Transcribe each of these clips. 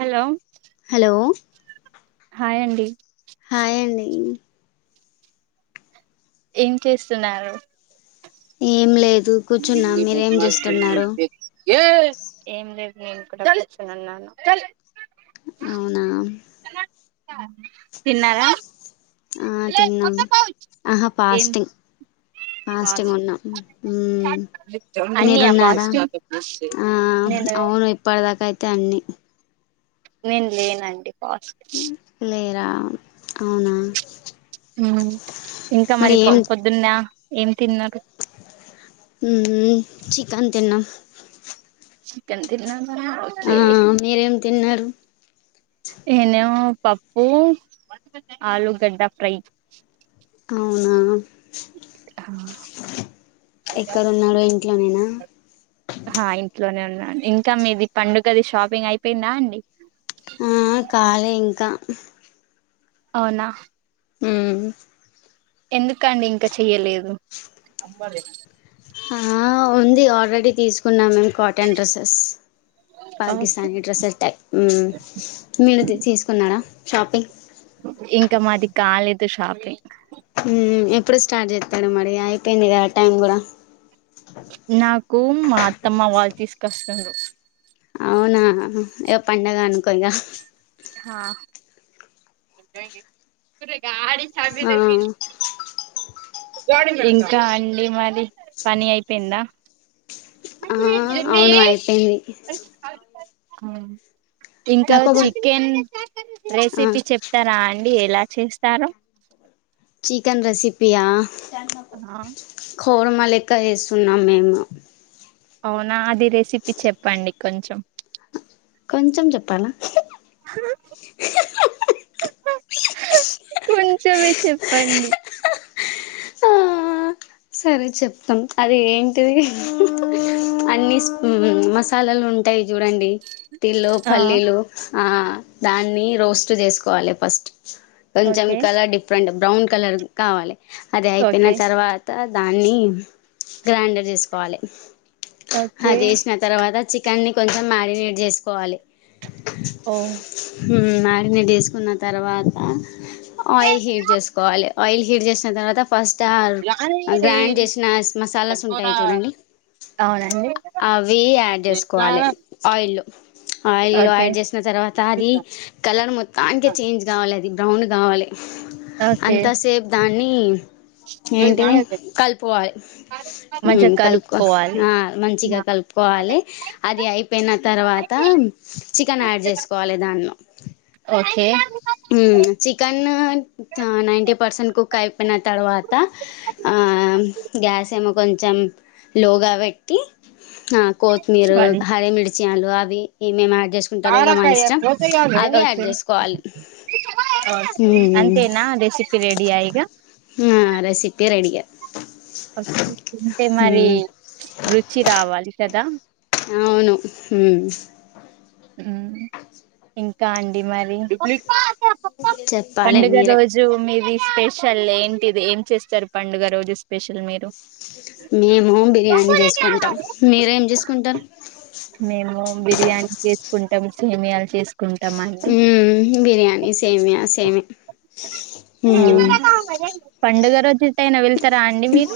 Hello hello hi అండి hi అండి ఏం చేస్తున్నారు ఏం లేదు కూర్చున్నా మీరేం చేస్తున్నారు ఏం లేదు నేను కూడా కూర్చున్నాను అవునా తిన్నారా ఆ తిన్నాం ఆహా ఏం ఫాస్టింగ్ ఫాస్టింగ్ ఫాస్ట్ ఉన్నాం ఉమ్ అన్నీయా మీరున్నారా ఫాస్ట్ ఆ నేను అవును ఇప్పటిదాకా అయి దాన్ని నేను లేనండి కాస్ట్ లేరా అవునా మ్మ్ ఇంకా మరి పొద్దున్న ఏం తిన్నారు మ్మ్ మ్మ్ చికన్ తిన్న చికెన్ తీన్ ఆ మీరేం తిన్నారు నేను పప్పు ఆలుగడ్డ ఫ్రై అవునా ఎక్కడున్నాడో ఇంట్లోనేనా ఆ ఇంట్లోనే ఉన్నాను ఇంకా మీది పండుగది షాపింగ్ అయిపోయిందా అండి ఆ కాలే ఇంకా అవునా ఉమ్ ఎందుకండి ఇంకా చెయ్యలేదు ఆ ఉంది ఆల్రెడీ తీసుకున్నాం మేము cotton dresses okay Pakistani dresses type మీరు తీసుకున్నడా షాపింగ్ ఇంకా మాది కాలేదు షాపింగ్ ఉమ్ ఎప్పుడు స్టార్ట్ చేస్తాడు మరి అయిపోయింది కదా టైం కూడా నాకు మా అత్తమ్మ వాళ్ళు తీసుకొస్తున్నారు. అవునా ఏ పండగ అనుకో ఇగా ఆ చాబీ ఆ నహి ఇంకా అండి మరి పని అయిపోయిందా అ ఆ అవును అయిపోయింది ఇంకా నాకోబల్ చికెన్ రెసిపీ చెప్తారా అండి ఎలా చేస్తారు చికెన్ రెసిపి ఆ ఆ కుర్మ లెక్క చేస్తున్నాం మేము అవునా అది రెసిపీ చెప్పండి కొంచెం కొంచెం చెప్పాలా కొంచమే చెప్పండి ఆ సరే చెప్తాం అది ఏంటిది అన్ని మసాలాలు ఉంటాయి చూడండి తిల్లో ఆ పల్లీలు ఆ దాన్ని రోస్ట్ చేసుకోవాలి ఫస్ట్ కొంచెం okay colour different brown colour కావాలి అది అయిపోయిన ఓకే. తర్వాత దాన్ని గ్రైండర్ చేసుకోవాలి ఓకే. అది చేసిన తర్వాత అన్ని కొంచెం మ్యారినేట్ చేసుకోవాలి ఓ ఉమ్ మ్యారినేట్ వేసుకున్న తర్వాత ఆయిల్ హీట్ చేసుకోవాలి ఆయిల్ హీట్ చేసిన తర్వాత ఫస్ట్ ఆ గ్రాండ్ చేసిన మసాలాస్ ఉంటాయి చూడండి అవునండి. అవి యాడ్ చేసుకోవాలి ఆయిల్ లో ఆయిల్ ఓకే. యాడ్ చేసిన తర్వాత అది కలర్ మొత్తానికే చేంజ్ కావాలి కాల అది బ్రౌన్ కావాలి అంతాసేపు దాన్ని చల్ జా ఫిర్ కలుపోవాలి కలుపుకో కలుపుకోవాలి. ఆ మంచిగా కలుపుకోవాలే అది అయిపోయిన తర్వాత చికెన్ యాడ్ చేసుకోవాలి దాన్లో okay chicken ninety percent cook అయిపోయిన తర్వాత ఆ గ్యాస్ ఏమో కొంచెం లోగా పెట్టి. ఆ కొతిమీరు అది. హరేమిర్చి హలు అవి ఏమేం డ్ చేసుకుంటారు ఇగ మాన్ ఇష్టం. ఓకే. అవి యాడ్ చేసుకోవాల్ ఓకే అంతేనా రెసిపీ రెడియా ఇగ ఆ రెసిపీ రెడీగా ఓకే తింటే మరి హ్మ్ రుచి రావాలి కదా అవును హు ఉమ్ ఇంకా అండి మరి చెప్పాలి పండుగ మీరే రోజు మీది స్పెషల్ ఏంటిది, ఏం చేస్తారు పండుగ రోజు స్పెషల్ మీరు? మేము బిర్యానీ చేసుకుంటాం. మీరేం చేసుకుంటారు? ఓమ్ బిర్యానీ చేసుకుంటాం, సేమ్యలు చేసుక్ ఉమ్ బిర్యాని, సేమ్యా సేమే హ్మ్ ఆ పండుగ టైనా వెళ్తారా అండి. మీరు?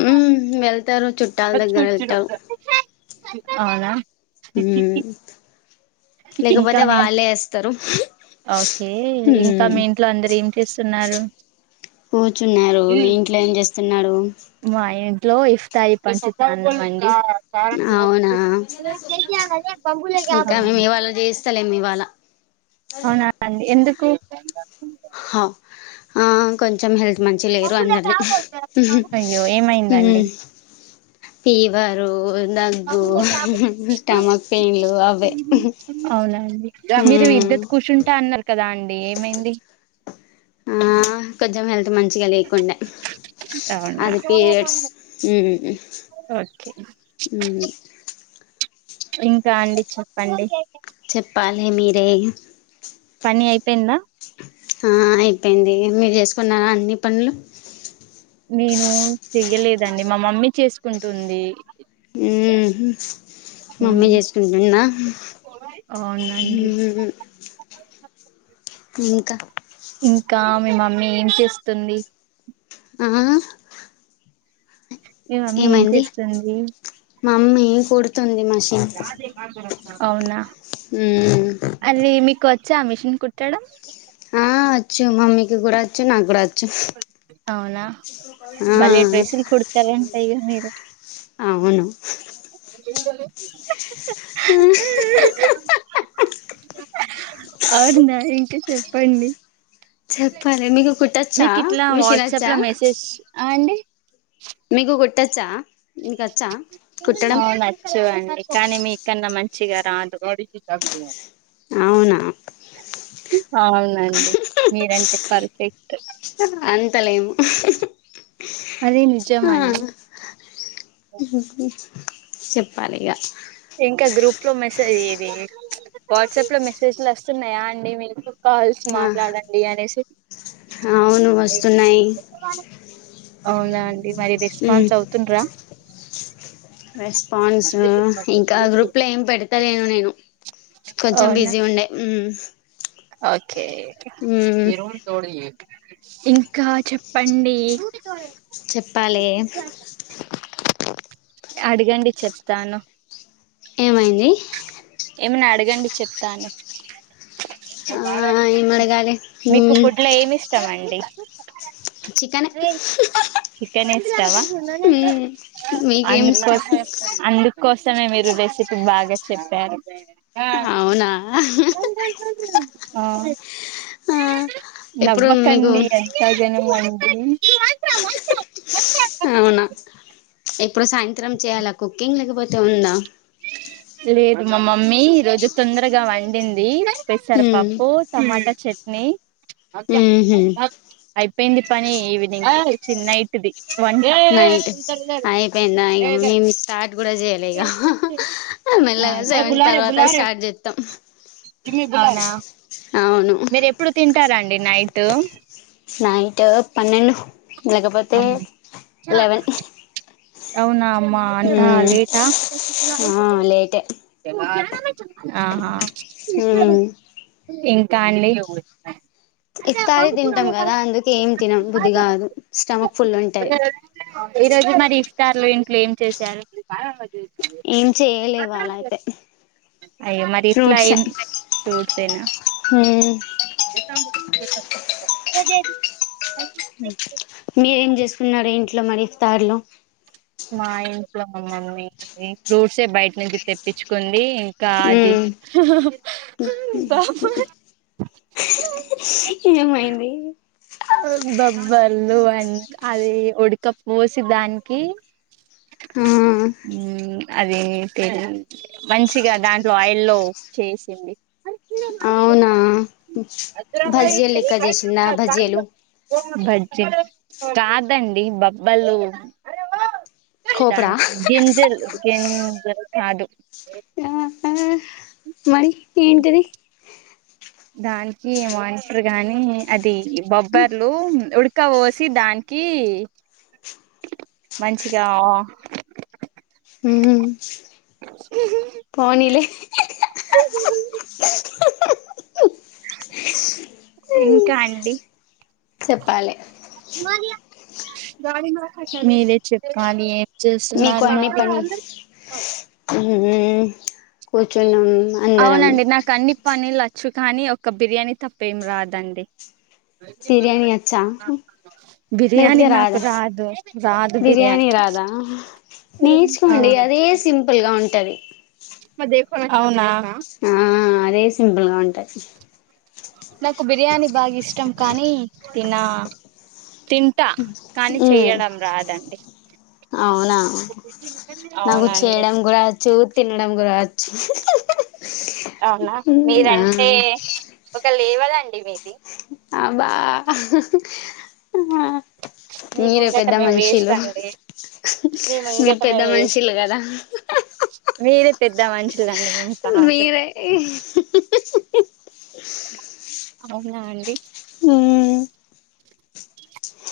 ఉమ్ వెళ్తారు చుట్టాల దగ్గర వెళ్తారు అవునా ఉమ్ ఇంకా లేకపోతే మీ వాళ్ళేస్తారు. ఓకే ఇంకా మీ ఇంట్లో అందరు ఏం చేస్తున్నారు? కూర్చున్నారు. మీ ఇంట్లో ఏం చేస్తున్నారు? మా ఇంట్లో ఇఫ్తాయి పంచుతాన్నం, అండి. అవునా [unintelligible] చలేం ఇవాళ అవునా అండి, ఎందుకు? హ ఆ కొంచెం హెల్త్ మంచిగలేరు అందర్నీ అయ్యో ఏమైందండి ఫీ వరు, దగ్గు, స్టమక్ పెయిన్లు అవే. ఉహ్ రెత్ కూశుంట అన్నారు కదా. అండి ఏమైంది. ఆహ్ కొంచం హెల్త్ త్ మంచిగా లేకుండే. అవునా అది పీరియడ్స్ ఉమ్ ఓకే ఉమ్ ఇంకా అండి. చెప్పండి చెప్పాలి మీరే పని అయిపోయిందా? ఆ అయిపోయింది. మీరు చేసుకున్నారా అన్ని పనులు. నేను చెయ్యలేదండి. మా మమ్మీ చేసుకుంటుంది. ఉమ్ హు మమ్మీ ఉమ్, చేసుకుంటుందా? అవునండి మ్మ్ ఇంకా ఇంకా మీ మమ్మీ ఏం చేస్తుంది. ఆహాహ్ మీ మమ్మీ ఏం చేస్తుంది? మమ్మీ కుడుతుంది. మ అవునా. మ్మ్ అవి మీకు వచ్ చ్చా మిషన్ కుట్టడం. ఆ వచ్చు. మమ్మీకి గూడా వచ్చు, నాగూడా వ అవునా. ఆ బలే డ్రెస్లు కుడతారంట. ఇగ మీరు? అవును ఆహ్ ఆహ్ ఆహ్ అవునా ఇంక చెప్పండి? చెప్పాలి మీకు కుట్టచ్చా మీకు ఇట్లా మిషన్ వాట్సాప్ వచ్చా లో మెసేజ్ ఆ అండి మీకు కుట్టోచ్చా అవునోచ్చు అండి కానీ మీకన్నా మం చిగా రాదు అవునా అవునండి మీరంటే పర్ఫెక్ట్ అంతలేము అదే ఆ నిజమండి చెప్పాలి ఇగ ఇంకా గ్రూప్ లో మెసేజ్ ఇది వాట్సాప్ లో మెసేజ్లు వస్తున్నాయా అండి మీరు కాల్స్ ఆ మాట్లాడండి అనేసి అవును వస్తున్నాయి అవునా అండి మరి మ్మ్ రెస్పాన్స్ అవుతుండ్రా రెస్పాన్సు ఇంకా గ్రూప్లో ఏం పెడతలేను నేను కొంచెం అవునా బిజీ ఉండే హు ఓకే ఇరొం తోడి ఇంకా చెప్పండి చెప్పాలే అడుగండి చెప్తాను ఏమైంది ఏమైనా అడగండి చెప్తాను ఆ ఏం అడగాలి మీకు మ్మ్ ఫుడ్లో ఏమి ఇష్టమండి చికెనే చికెన్ ఇష్టమ మ్మ్ మీకేమి ఇష్టం అందుకోస్ అందుకోసమే మీరు రెసిపీ బాగా చెప్పారు అవునా ఆ ఆ ఇప్పుడు మీకు నవ్వకండి ఎంత జన్ హుమ్ అవునా ఇప్పుడు సాయంత్రం చేయాలా కుకింగ్ లేకపోతే ఉందా లేదు మా మమ్మీ ఈ రోజు తొందరగా వండింది పెసర మ్మ్ పప్పు టమాటా చట్నీ మ్మ్ హ్మ్ అయ్ పోయింది పని ఈవినింగ్ చి నైట్దిి నైట్ అయిపోయిందా ఇగ మేము స్టార్ట్ కూడా చేయలే ఇగ మెల్లగా సెవెన్ తర్వాత స్టార్ట్ చేతం అవునా మీరు ఎప్పుడు తింటారండి నై నైట్ పన్నెండు లేకపోతే లెవెన్ అవునా అమ్మా అంత మ్మ్ లేేటా ఆ లేటే ఆహా హుమ్ కండి ఇఫత్తరి తింటాం కదా అందుకే ఏం తినం బుద్ధి కాదు స్టమక్ ఫుల్ ఉంటది ఈ రోజు మరి ఇఫతార్లు ఇంట్లో ఏం చేశారు ఏం చేయలే ఇవ్వాళ అయితే అయ్యో మరి ఇట్లా ఫ్రూట్స్ ఏం హుమ్ చెతాది మీరేం చేసుకున్నారు ఇంట్లో మరి తార్లో మా ఇంట్లో మ మమ్మీ ఫ్రూట్సే బయట నుంచి తెప్పించుకుంది కాది మ్మ్ బాబోయ్ ఏమైంది బబ్బర్లు అ అది ఉడుక పోసి దానికి హుమ్ అది మంచిగా దాంట్లో ఆయిళ్లో చేసింది అవునా బజ్జీలు లెక్క చేసిండా బజ్జీలు బజ్జి కాదండి బబ్బల్లు కోపడా ఎత్తండు గింజల్ గింజల్ కాదు ఆహా మరి ఏంటిది దానికి మాయిస్టర్ గాని అది బొబ్బర్లు ఉడక పోసి దాన్ కీ మంచిగా మ్మ్ హు అప్పుడే చెయ్యండి ఇంకా అండి చెప్పాలె మీరే చిట్కానీ ఏ మీకు అన్నీ పని మ్మ్ మ్మ్ కూర్చున్నాం అందరం అవునండి నాకు అన్ని పనిలచ్చు కానీ ఒక బిర్యానీ తప్పేం రాదండి బిర్యానీ వచ్చా బిర్యానీ లేకపోతే నాకు రాదా రాదు రాదు బిర్యానీ రాదా ఆ నేర్చుకోండి అదే సింపుల్ గా ఉంటది [unintelligible] అవునా ఆ అదే సింపుల్ గా ఉంటది నాకు బిర్యానీ బాగా ఇష్టం కానీ తిన తింటా కానీ ఉమ్ చెయ్యడం రాదండి అవునా నాకు అవునండి చేయడం కూడా వచ్చు తినడం కూడా వ అవునా మీరంటే ఆ ఒక లేవలండి మీది అబా మీ మీరే ముంగట పెద్ద మేము వేస్ట్ మనిషీలు అండి మీ మీరు ముంగట పెద్ద మేము వేస్ట్ మనుషిలు కదా మీరే పెద్ద మనుషులండి మేము కాదు మీరే అవునా అండి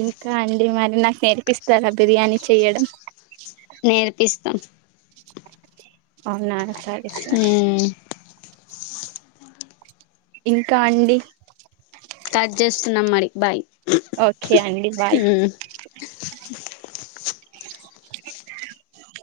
ఇంకా అండి మరి నాకు నేర్పిస్తారా బిర్యానీ చెయ్యడం నేర్పిస్తాం అవునా సరే సరే ఇంకా అండి కట్ చేస్తున్నాం మరి బాయ్ ఓకే అండి బాయ్